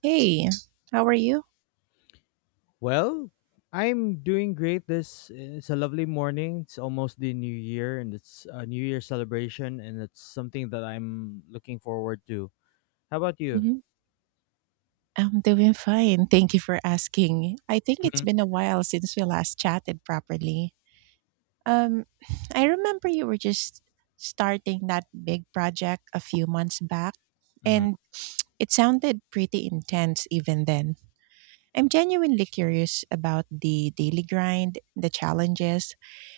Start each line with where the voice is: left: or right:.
right: Hey, how are you?
left: Well, I'm doing great. This it's a lovely morning. It's almost the new year, and it's a new year celebration, and it's something that I'm looking forward to. How about you?
right: hmm I'm doing fine. Thank you for asking. I think it's
left: Hmm.
right: been a while since we last chatted properly. Um, I remember you were just starting that big project a few months back,
left: Hmm.
right: and it sounded pretty intense even then. I'm genuinely curious about the daily grind, the challenges,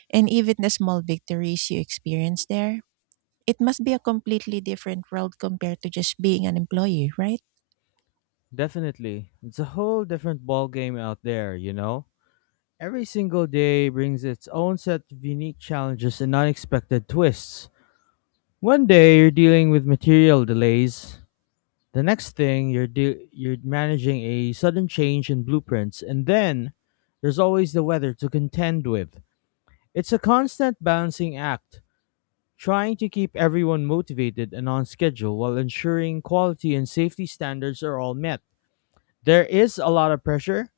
right: and even the small victories you experience there. It must be a completely different world compared to just being an employee, right?
left: Definitely, it's a whole different ball game out there. You know, every single day brings its own set of unique challenges and unexpected twists. One day you're dealing with material delays. The next thing you're managing a sudden change in blueprints, and then there's always the weather to contend with. It's a constant balancing act, trying to keep everyone motivated and on schedule while ensuring quality and safety standards are all met. There is a lot of pressure,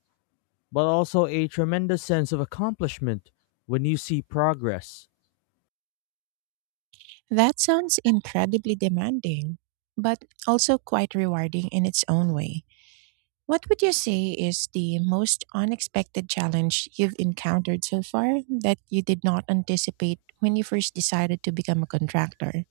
left: but also a tremendous sense of accomplishment when you see progress.
right: That sounds incredibly demanding, but also quite rewarding in its own way. What would you say is the most unexpected challenge you've encountered so far that you did not anticipate when you first decided to become a contractor?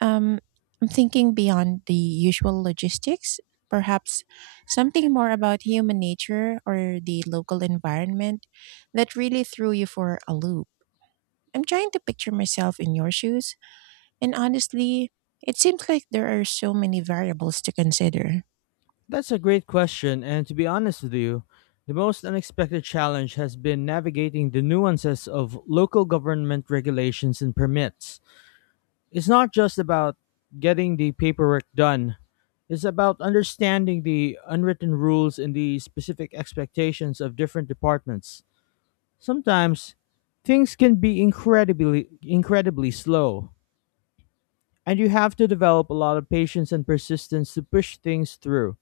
right: Um, I'm thinking beyond the usual logistics, perhaps something more about human nature or the local environment that really threw you for a loop. I'm trying to picture myself in your shoes, and honestly, it seems like there are so many variables to consider.
left: That's a great question, and to be honest with you, the most unexpected challenge has been navigating the nuances of local government regulations and permits. It's not just about getting the paperwork done, it's about understanding the unwritten rules and the specific expectations of different departments. Sometimes things can be incredibly slow, and you have to develop a lot of patience and persistence to push things through.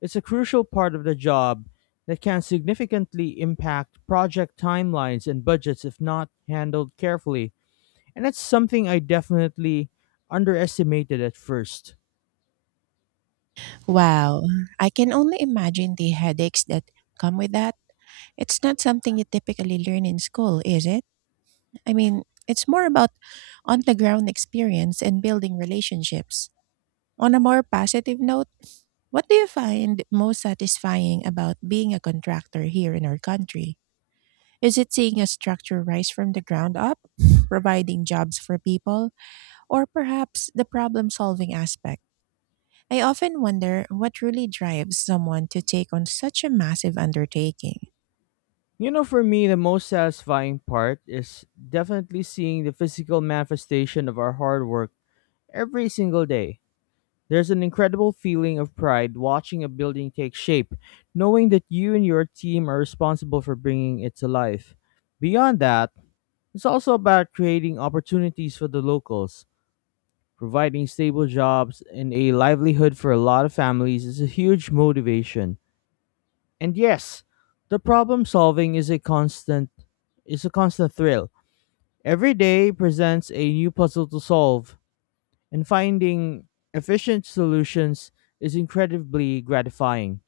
left: It's a crucial part of the job that can significantly impact project timelines and budgets if not handled carefully. And that's something I definitely underestimated at first.
right: Wow, I can only imagine the headaches that come with that. It's not something you typically learn in school, is it? I mean, it's more about on the ground experience and building relationships. On a more positive note, what do you find most satisfying about being a contractor here in our country? Is it seeing a structure rise from the ground up, providing jobs for people, or perhaps the problem solving aspect? I often wonder what really drives someone to take on such a massive undertaking.
left: You know, for me, the most satisfying part is definitely seeing the physical manifestation of our hard work every single day. There's an incredible feeling of pride watching a building take shape, knowing that you and your team are responsible for bringing it to life. Beyond that, it's also about creating opportunities for the locals. Providing stable jobs and a livelihood for a lot of families is a huge motivation. And yes, the problem solving is a constant thrill. Every day presents a new puzzle to solve, and finding efficient solutions is incredibly gratifying.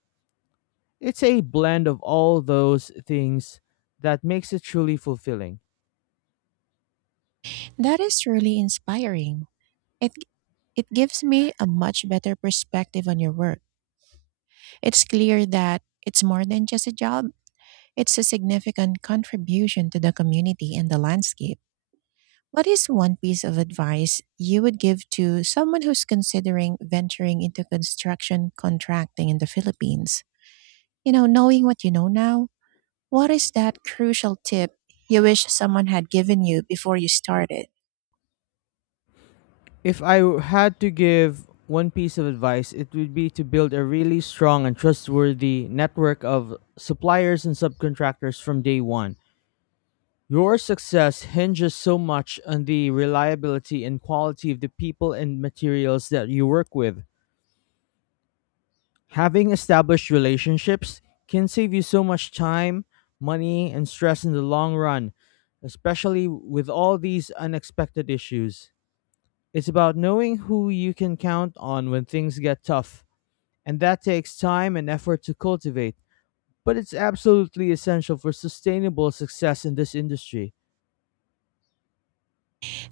left: It's a blend of all those things that makes it truly fulfilling.
right: That is really inspiring. It, it gives me a much better perspective on your work. It's clear that it's more than just a job; it's a significant contribution to the community and the landscape. What is one piece of advice you would give to someone who's considering venturing into construction contracting in the Philippines? You know, knowing what you know now, what is that crucial tip you wish someone had given you before you started?
left: If I had to give one piece of advice, it would be to build a really strong and trustworthy network of suppliers and subcontractors from day one. Your success hinges so much on the reliability and quality of the people and materials that you work with. Having established relationships can save you so much time, money, and stress in the long run, especially with all these unexpected issues. It's about knowing who you can count on when things get tough, and that takes time and effort to cultivate, but it's absolutely essential for sustainable success in this industry.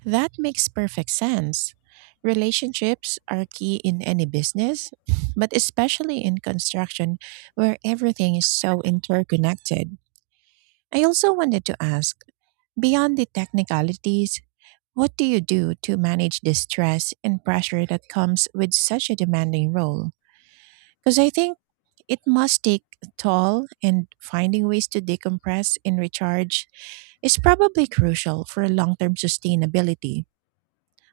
right: That makes perfect sense. Relationships are key in any business, but especially in construction, where everything is so interconnected. I also wanted to ask, beyond the technicalities, what do you do to manage the stress and pressure that comes with such a demanding role? Because I think it must take a toll, and finding ways to decompress and recharge is probably crucial for long term sustainability.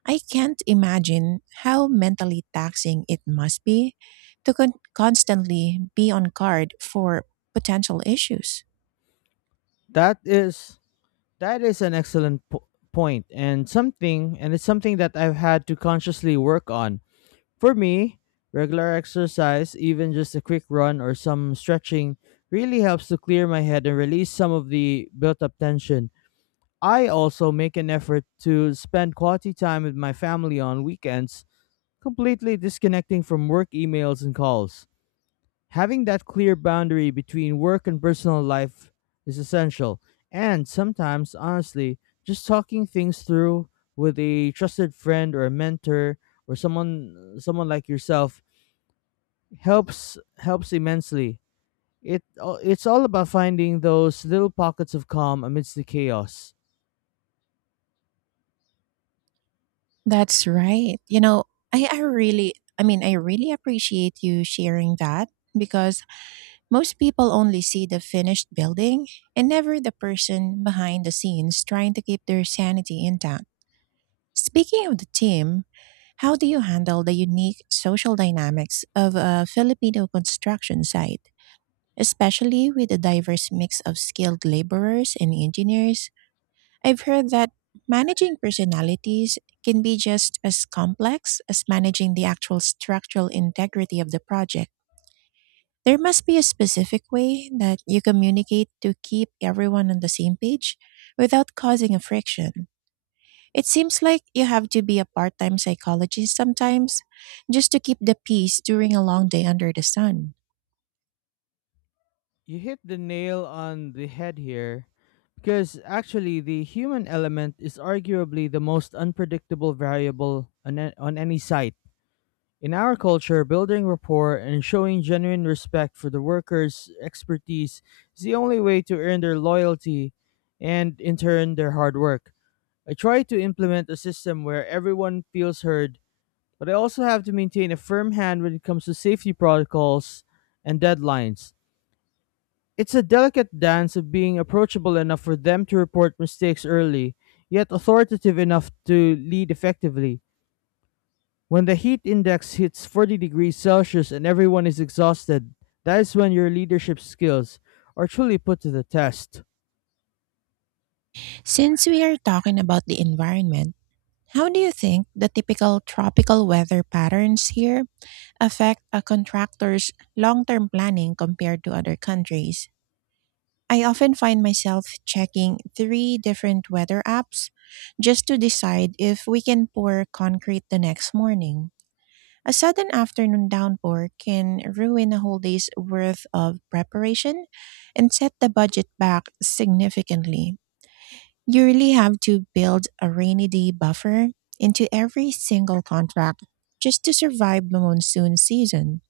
right: I can't imagine how mentally taxing it must be to constantly be on guard for potential issues.
left: That is that is an excellent point, and something and it's something that I've had to consciously work on. For me, regular exercise, even just a quick run or some stretching, really helps to clear my head and release some of the built up tension. I also make an effort to spend quality time with my family on weekends, completely disconnecting from work emails and calls. Having that clear boundary between work and personal life is essential, and sometimes, honestly, just talking things through with a trusted friend or a mentor or someone like yourself helps immensely. It it's all about finding those little pockets of calm amidst the chaos.
right: That's right. You know, I really, I mean, I really appreciate you sharing that, because most people only see the finished building and never the person behind the scenes trying to keep their sanity intact. Speaking of the team, how do you handle the unique social dynamics of a Filipino construction site, especially with a diverse mix of skilled laborers and engineers? I've heard that managing personalities can be just as complex as managing the actual structural integrity of the project. There must be a specific way that you communicate to keep everyone on the same page without causing a friction. It seems like you have to be a part time psychologist sometimes, just to keep the peace during a long day under the sun.
left: You hit the nail on the head here, because actually the human element is arguably the most unpredictable variable on, on any site. In our culture, building rapport and showing genuine respect for the workers expertise is the only way to earn their loyalty and in turn their hard work. I try to implement a system where everyone feels heard, but I also have to maintain a firm hand when it comes to safety protocols and deadlines. It's a delicate dance of being approachable enough for them to report mistakes early, yet authoritative enough to lead effectively. When the heat index hits 40 degrees Celsius and everyone is exhausted, that is when your leadership skills are truly put to the test.
right: Since we are talking about the environment, how do you think the typical tropical weather patterns here affect a contractor's long term planning compared to other countries? I often find myself checking three different weather apps just to decide if we can pour concrete the next morning. A sudden afternoon downpour can ruin a whole day's worth of preparation and set the budget back significantly. You really have to build a rainy day buffer into every single contract just to survive the monsoon season.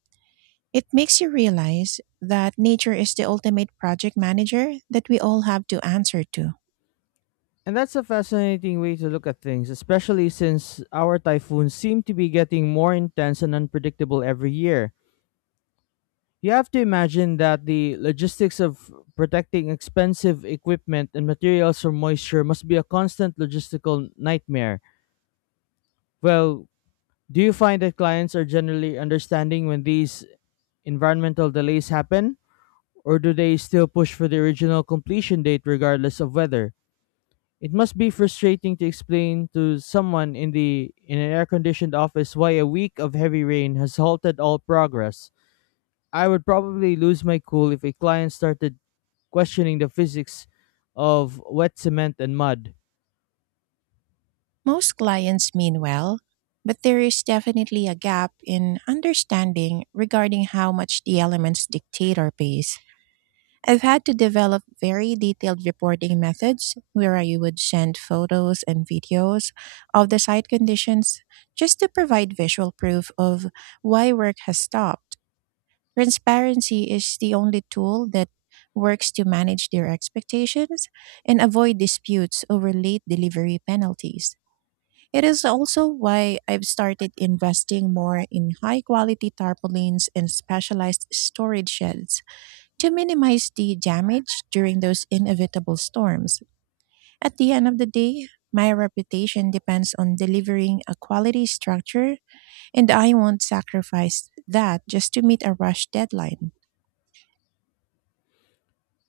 right: It makes you realize that nature is the ultimate project manager that we all have to answer to.
left: And that's a fascinating way to look at things, especially since our typhoons seem to be getting more intense and unpredictable every year. You have to imagine that the logistics of protecting expensive equipment and materials from moisture must be a constant logistical nightmare. Well, do you find that clients are generally understanding when these environmental delays happen? Or do they still push for the original completion date regardless of weather? It must be frustrating to explain to someone in the in an air-conditioned office why a week of heavy rain has halted all progress. I would probably lose my cool if a client started questioning the physics of wet cement and mud.
right: Most clients mean well, but there is definitely a gap in understanding regarding how much the elements dictate our pace. I've had to develop very detailed reporting methods, where I would send photos and videos of the site conditions just to provide visual proof of why work has stopped. Transparency is the only tool that works to manage their expectations and avoid disputes over late delivery penalties. It is also why I've started investing more in high quality tarpaulins and specialized storage sheds, to minimize the damage during those inevitable storms. At the end of the day, my reputation depends on delivering a quality structure, and I won't sacrifice that just to meet a rush deadline.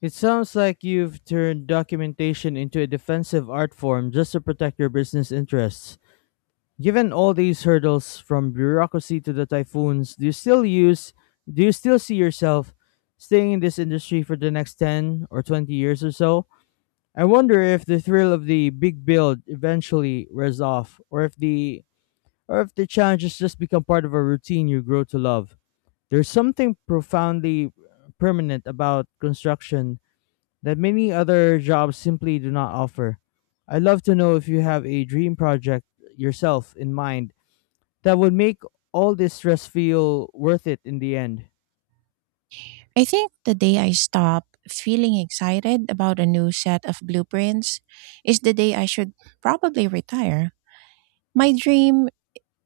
left: It sounds like you've turned documentation into a defensive art form just to protect your business interests. Given all these hurdles from bureaucracy to the typhoons, do you still see yourself staying in this industry for the next 10 or 20 years or so? I wonder if the thrill of the big build eventually wears off, or if the challenges just become part of a routine you grow to love. There's something profoundly permanent about construction that many other jobs simply do not offer. I'd love to know if you have a dream project yourself in mind that would make all this stress feel worth it in the end.
right: I think the day I stop feeling excited about a new set of blueprints is the day I should probably retire. My dream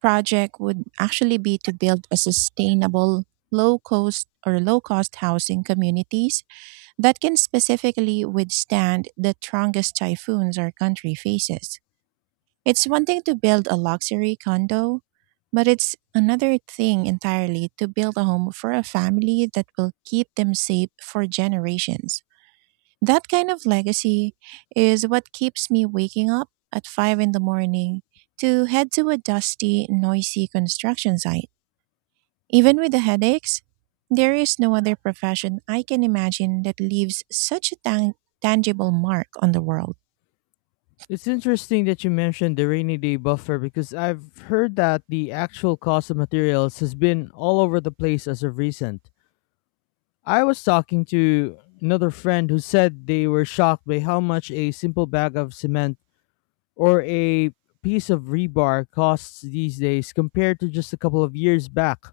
right: project would actually be to build a sustainable low cost or low cost housing communities that can specifically withstand the strongest typhoons our country faces. It's one thing to build a luxury condo, but it's another thing entirely to build a home for a family that will keep them safe for generations. That kind of legacy is what keeps me waking up at 5 in the morning to head to a dusty, noisy construction site. Even with the headaches, there is no other profession I can imagine that leaves such a tangible mark on the world.
left: It's interesting that you mentioned the rainy day buffer, because I've heard that the actual cost of materials has been all over the place as of recent. I was talking to another friend who said they were shocked by how much a simple bag of cement or a piece of rebar costs these days compared to just a couple of years back.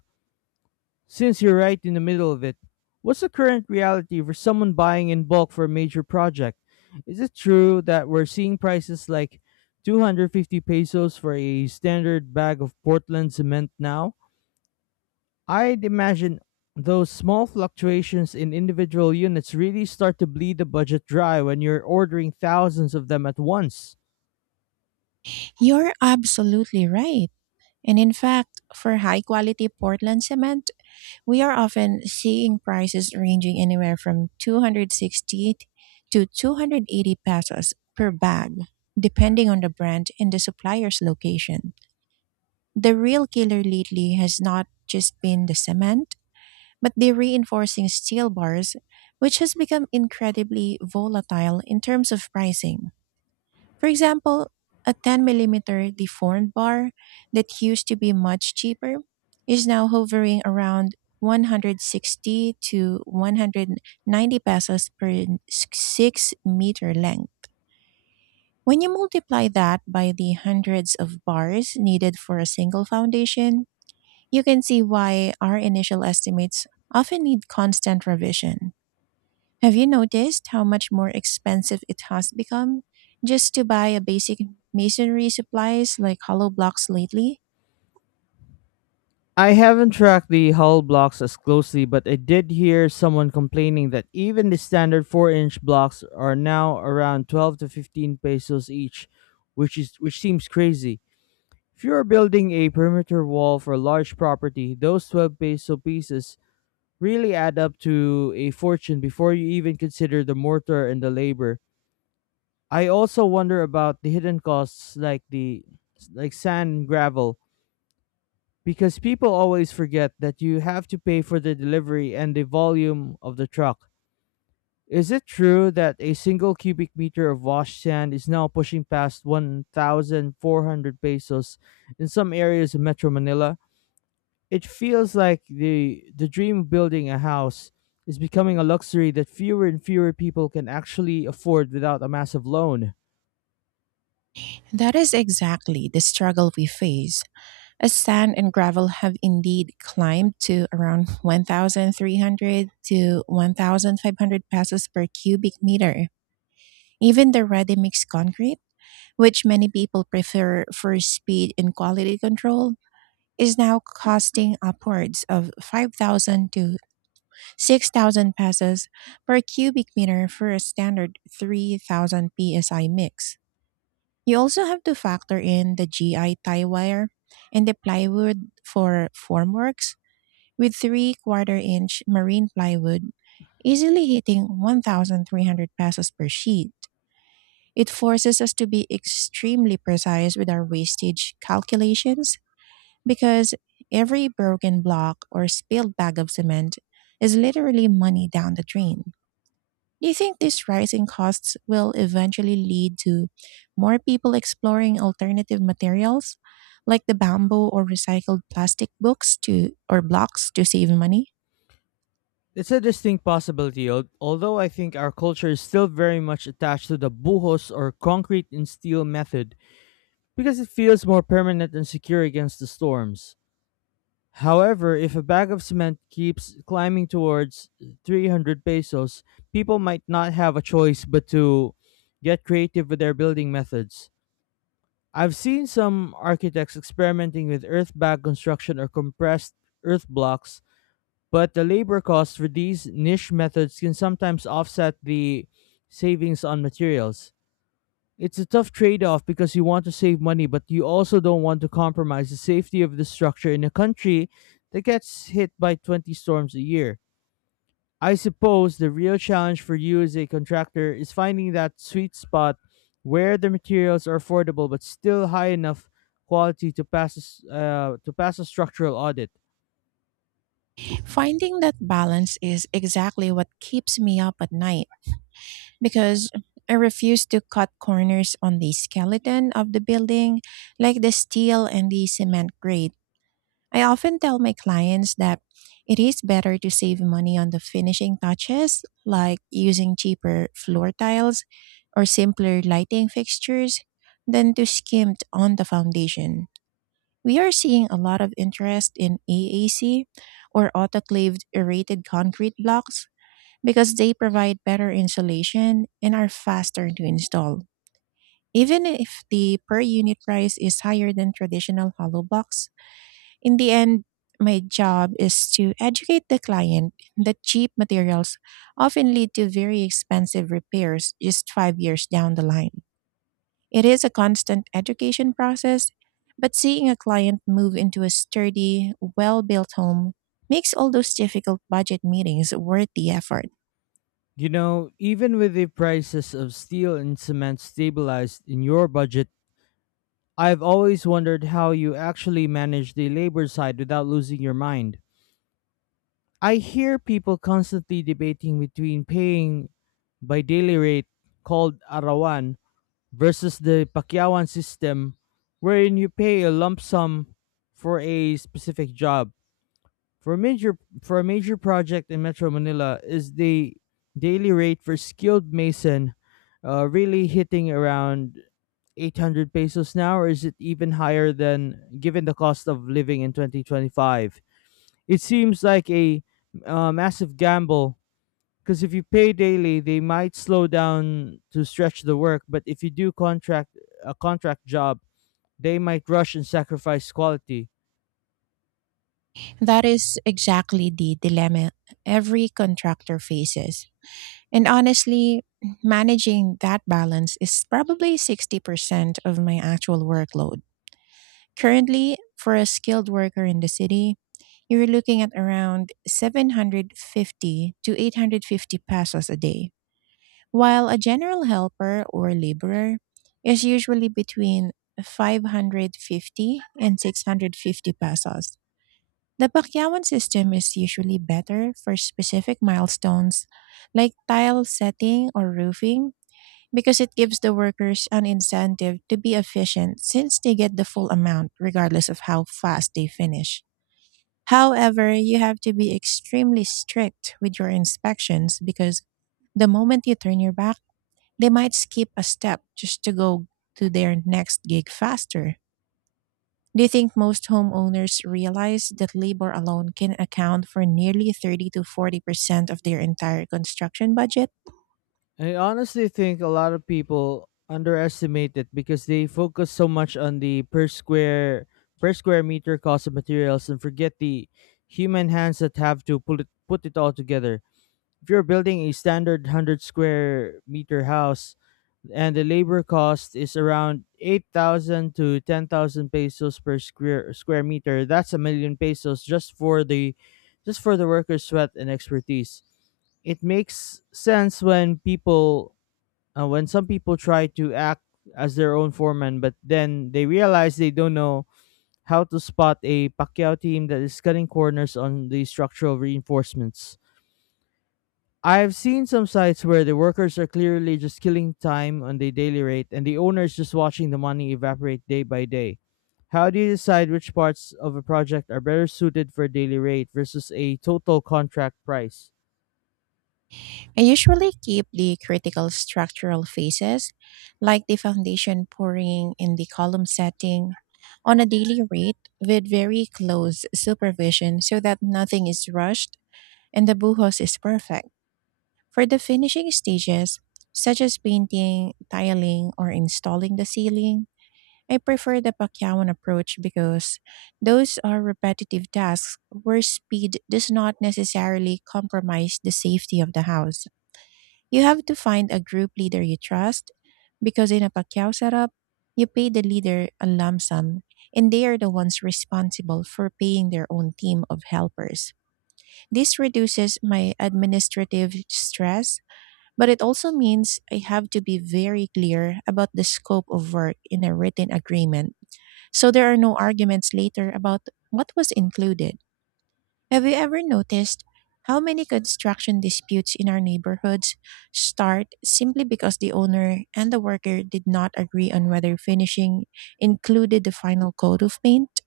left: Since you're right in the middle of it, what's the current reality for someone buying in bulk for a major project? Is it true that we're seeing prices like 250 pesos for a standard bag of Portland cement now? I'd imagine those small fluctuations in individual units really start to bleed the budget dry when you're ordering thousands of them at once.
right: You're absolutely right. And in fact, for high quality Portland cement, we are often seeing prices ranging anywhere from 260 to 280 pesos per bag, depending on the brand and the supplier's location. The real killer lately has not just been the cement, but the reinforcing steel bars, which has become incredibly volatile in terms of pricing. For example, a 10 millimeter deformed bar that used to be much cheaper is now hovering around 160 to 190 pesos per 6-meter length. When you multiply that by the hundreds of bars needed for a single foundation, you can see why our initial estimates often need constant revision. Have you noticed how much more expensive it has become just to buy a basic masonry supplies like hollow blocks lately?
left: I haven't tracked the hull blocks as closely, but I did hear someone complaining that even the standard 4-inch blocks are now around 12 to 15 pesos each, which seems crazy. If you are building a perimeter wall for a large property, those 12 peso pieces really add up to a fortune before you even consider the mortar and the labor. I also wonder about the hidden costs, like the like sand and gravel, because people always forget that you have to pay for the delivery and the volume of the truck. Is it true that a single cubic meter of washed sand is now pushing past 1,400 pesos in some areas of Metro Manila? It feels like the dream of building a house is becoming a luxury that fewer and fewer people can actually afford without a massive loan.
right: That is exactly the struggle we face, as sand and gravel have indeed climbed to around 1,300 to 1,500 pesos per cubic meter. Even the ready mix concrete, which many people prefer for speed and quality control, is now costing upwards of 5,000 to 6,000 pesos per cubic meter for a standard 3,000 psi mix. You also have to factor in the GI tie wire and the plywood for formworks, with 3 quarter inch marine plywood easily hitting 1,300 pesos per sheet. It forces us to be extremely precise with our wastage calculations, because every broken block or spilled bag of cement is literally money down the drain. Do you think these rising costs will eventually lead to more people exploring alternative materials, like the bamboo or recycled plastic books to or blocks, to save money?
left: It's a distinct possibility, although I think our culture is still very much attached to the buhos or concrete and steel method, because it feels more permanent and secure against the storms. However, if a bag of cement keeps climbing towards 300 pesos, people might not have a choice but to get creative with their building methods. I've seen some architects experimenting with earth bag construction or compressed earth blocks, but the labor costs for these niche methods can sometimes offset the savings on materials. It's a tough trade off, because you want to save money, but you also don't want to compromise the safety of the structure in a country that gets hit by 20 storms a year. I suppose the real challenge for you as a contractor is finding that sweet spot where the materials are affordable but still high enough quality to pass to pass a structural audit.
right: Finding that balance is exactly what keeps me up at night, because I refuse to cut corners on the skeleton of the building, like the steel and the cement grate. I often tell my clients that it is better to save money on the finishing touches, like using cheaper floor tiles or simpler lighting fixtures, than to skimp on the foundation. We are seeing a lot of interest in AAC, or autoclaved aerated concrete blocks, because they provide better insulation and are faster to install. Even if the per unit price is higher than traditional hollow blocks, in the end, my job is to educate the client that cheap materials often lead to very expensive repairs just 5 years down the line. It is a constant education process, but seeing a client move into a sturdy, well built home makes all those difficult budget meetings worth the effort.
left: You know, even with the prices of steel and cement stabilized in your budget, I've always wondered how you actually manage the labor side without losing your mind. I hear people constantly debating between paying by daily rate called arawan versus the Pakyawan system wherein you pay a lump sum for a specific job. For a major for a major project in Metro Manila, is the daily rate for skilled mason really hitting around 800 pesos now, or is it even higher than given the cost of living in 2025? It seems like a massive gamble, because if you pay daily, they might slow down to stretch the work, but if you do contract a contract job, they might rush and sacrifice quality.
right: That is exactly the dilemma every contractor faces. And honestly, managing that balance is probably 60% of my actual workload. Currently, for a skilled worker in the city, you're looking at around 750 to 850 pesos a day, while a general helper or laborer is usually between 550 and 650 pesos. The Pakyawan system is usually better for specific milestones like tile setting or roofing, because it gives the workers an incentive to be efficient, since they get the full amount regardless of how fast they finish. However, you have to be extremely strict with your inspections, because the moment you turn your back, they might skip a step just to go to their next gig faster. Do you think most homeowners realize that labor alone can account for nearly 30 to 40% of their entire construction budget?
left: I honestly think a lot of people underestimate it because they focus so much on the per square meter cost of materials and forget the human hands that have to put it all together. If you're building a standard 100 square meter house and the labor cost is around 8,000 to 10,000 pesos per square meter, that's a million pesos just for the workers' sweat and expertise. It makes sense when some people try to act as their own foreman, but then they realize they don't know how to spot a Pacquiao team that is cutting corners on the structural reinforcements. I've seen some sites where the workers are clearly just killing time on the daily rate and the owner is just watching the money evaporate day by day. How do you decide which parts of a project are better suited for daily rate versus a total contract price?
right: I usually keep the critical structural phases, like the foundation pouring and the column setting, on a daily rate with very close supervision so that nothing is rushed and the buhos is perfect. For the finishing stages, such as painting, tiling, or installing the ceiling, I prefer the Pacquiao approach, because those are repetitive tasks where speed does not necessarily compromise the safety of the house. You have to find a group leader you trust because in a Pacquiao setup, you pay the leader a lump sum and they are the ones responsible for paying their own team of helpers. This reduces my administrative stress, but it also means I have to be very clear about the scope of work in a written agreement, so there are no arguments later about what was included. Have you ever noticed how many construction disputes in our neighborhoods start simply because the owner and the worker did not agree on whether finishing included the final coat of paint?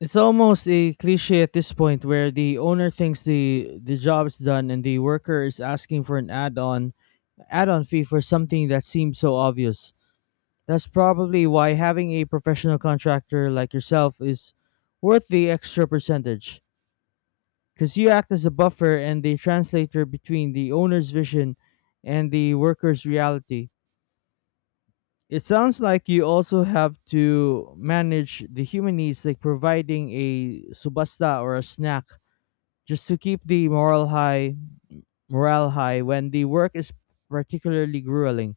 left: It's almost a cliche at this point where the owner thinks the job is done and the worker is asking for an add-on fee for something that seems so obvious. That's probably why having a professional contractor like yourself is worth the extra percentage, cuz you act as a buffer and the translator between the owner's vision and the worker's reality. It sounds like you also have to manage the human needs, like providing a subasta or a snack, just to keep the morale high when the work is particularly grueling.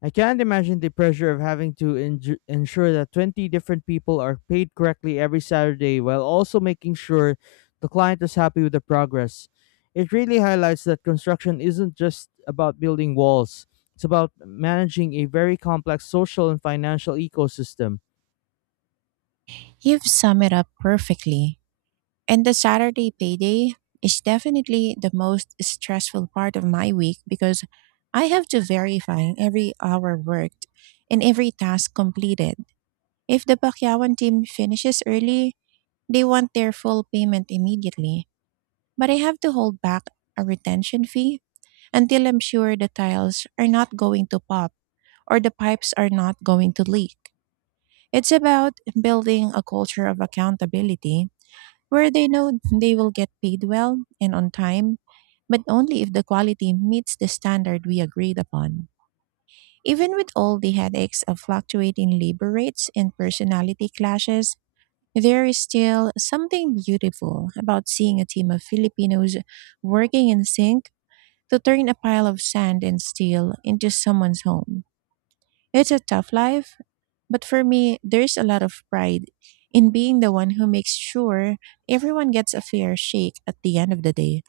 left: I can't imagine the pressure of having to ensure that 20 different people are paid correctly every Saturday while also making sure the client is happy with the progress. It really highlights that construction isn't just about building walls; it's about managing a very complex social and financial ecosystem.
right: You've summed it up perfectly. And the Saturday payday is definitely the most stressful part of my week, because I have to verify every hour worked and every task completed. If the Pakyawan team finishes early, they want their full payment immediately, but I have to hold back a retention fee until I'm sure the tiles are not going to pop or the pipes are not going to leak. It's about building a culture of accountability where they know they will get paid well and on time, but only if the quality meets the standard we agreed upon. Even with all the headaches of fluctuating labor rates and personality clashes, there is still something beautiful about seeing a team of Filipinos working in sync to turn a pile of sand and steel into someone's home. It's a tough life, but for me, there's a lot of pride in being the one who makes sure everyone gets a fair shake at the end of the day.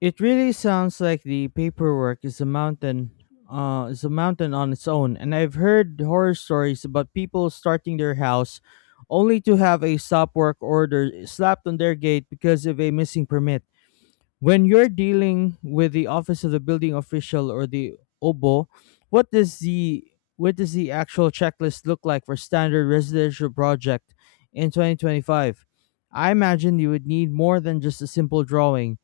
left: It really sounds like the paperwork is a mountain on its own, and I've heard horror stories about people starting their house only to have a stop work order slapped on their gate because of a missing permit. When you're dealing with the office of the building official, or the OBO, what does the what does the actual checklist look like for standard residential project in 2025? I imagine you would need more than just a simple drawing.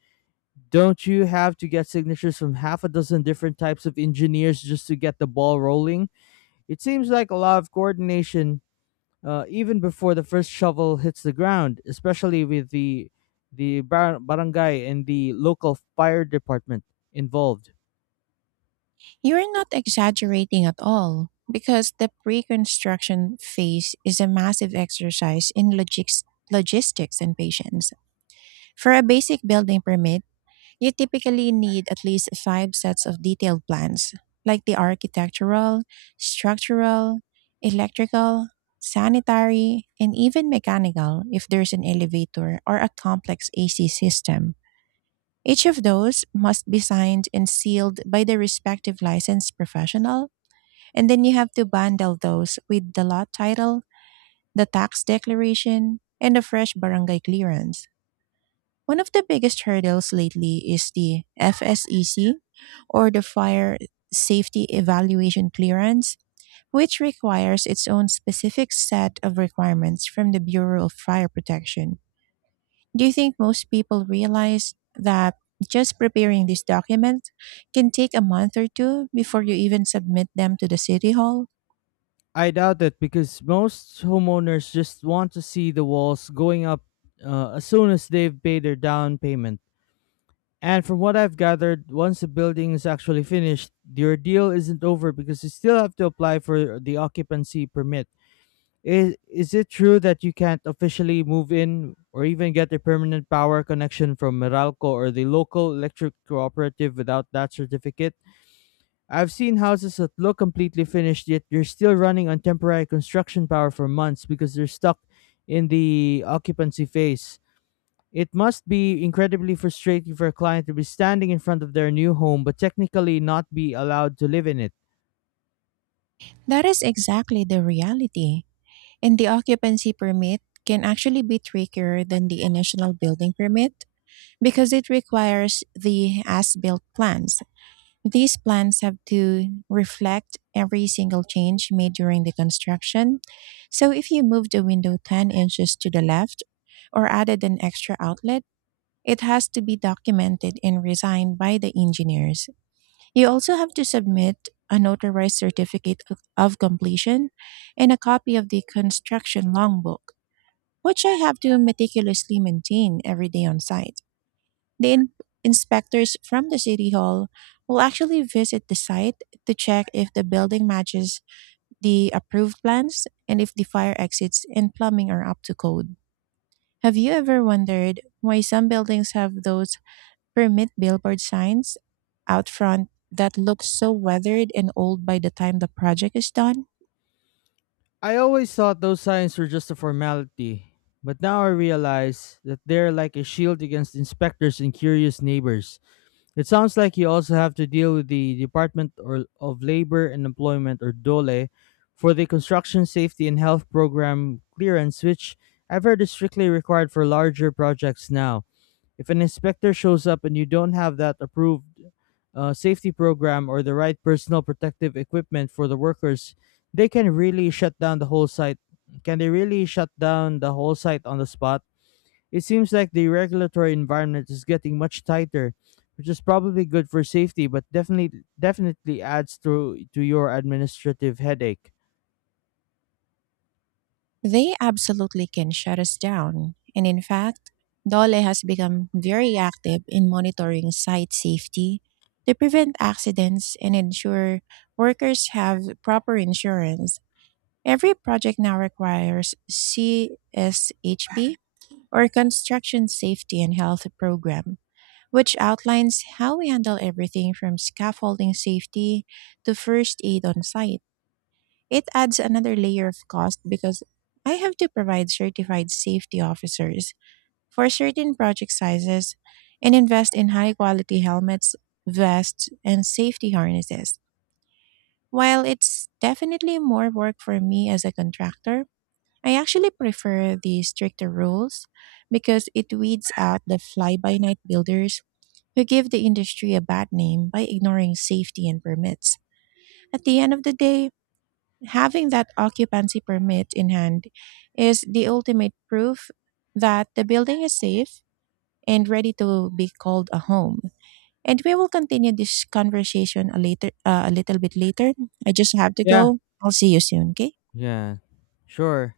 left: Don't you have to get signatures from half a dozen different types of engineers just to get the ball rolling? It seems like a lot of coordination, even before the first shovel hits the ground, especially with the barangay and the local fire department involved.
right: You're not exaggerating at all, because the pre construction phase is a massive exercise in logics, logistics, and patience. For a basic building permit, you typically need at least five sets of detailed plans, like the architectural, structural, electrical, sanitary, and even mechanical if there's an elevator or a complex AC system. Each of those must be signed and sealed by the respective licensed professional, and then you have to bundle those with the lot title, the tax declaration, and a fresh barangay clearance. One of the biggest hurdles lately is the FSEC, or the Fire Safety Evaluation Clearance, which requires its own specific set of requirements from the Bureau of Fire Protection. Do you think most people realize that just preparing this document can take a month or two before you even submit them to the City Hall?
left: I doubt it, because most homeowners just want to see the walls going up as soon as they've paid their down payment. And from what I've gathered, once the building is actually finished, your deal isn't over, because you still have to apply for the occupancy permit. Is it true that you can't officially move in or even get a permanent power connection from Meralco or the local electric cooperative without that certificate? I've seen houses that look completely finished, yet you're still running on temporary construction power for months because they're stuck in the occupancy phase. It must be incredibly frustrating for a client to be standing in front of their new home but technically not be allowed to live in it.
right: That is exactly the reality. And the occupancy permit can actually be trickier than the initial building permit, because it requires the as-built plans. These plans have to reflect every single change made during the construction. So if you moved a window 10 inches to the left or added an extra outlet, it has to be documented and resigned by the engineers. You also have to submit an authorized certificate of completion and a copy of the construction logbook, which I have to meticulously maintain every day on site. The inspectors from the City Hall will actually visit the site to check if the building matches the approved plans and if the fire exits and plumbing are up to code. Have you ever wondered why some buildings have those permit billboard signs out front that look so weathered and old by the time the project is done?
left: I always thought those signs were just a formality, but now I realize that they're like a shield against inspectors and curious neighbors. It sounds like you also have to deal with the Department of Labor and Employment, or DOLE, for the construction safety and health program clearance, which I've heard is strictly required for larger projects now. If an inspector shows up and you don't have that approved safety program or the right personal protective equipment for the workers, they can really shut down the whole site. Can they really shut down the whole site on the spot? It seems like the regulatory environment is getting much tighter, which is probably good for safety, but definitely adds to your administrative headache.
right: They absolutely can shut us down. And in fact, Dole has become very active in monitoring site safety to prevent accidents and ensure workers have proper insurance. Every project now requires CSHP, or Construction Safety and Health Program, which outlines how we handle everything from scaffolding safety to first aid on site. It adds another layer of cost, because I have to provide certified safety officers for certain project sizes and invest in high quality helmets, vests, and safety harnesses. While it's definitely more work for me as a contractor, I actually prefer the stricter rules because it weeds out the fly by night builders who give the industry a bad name by ignoring safety and permits. At the end of the day, having that occupancy permit in hand is the ultimate proof that the building is safe and ready to be called a home. And we will continue this conversation a little bit later. I just have to
left: Yeah.
right: go. I'll see you soon, okay?
left: Yeah. Sure.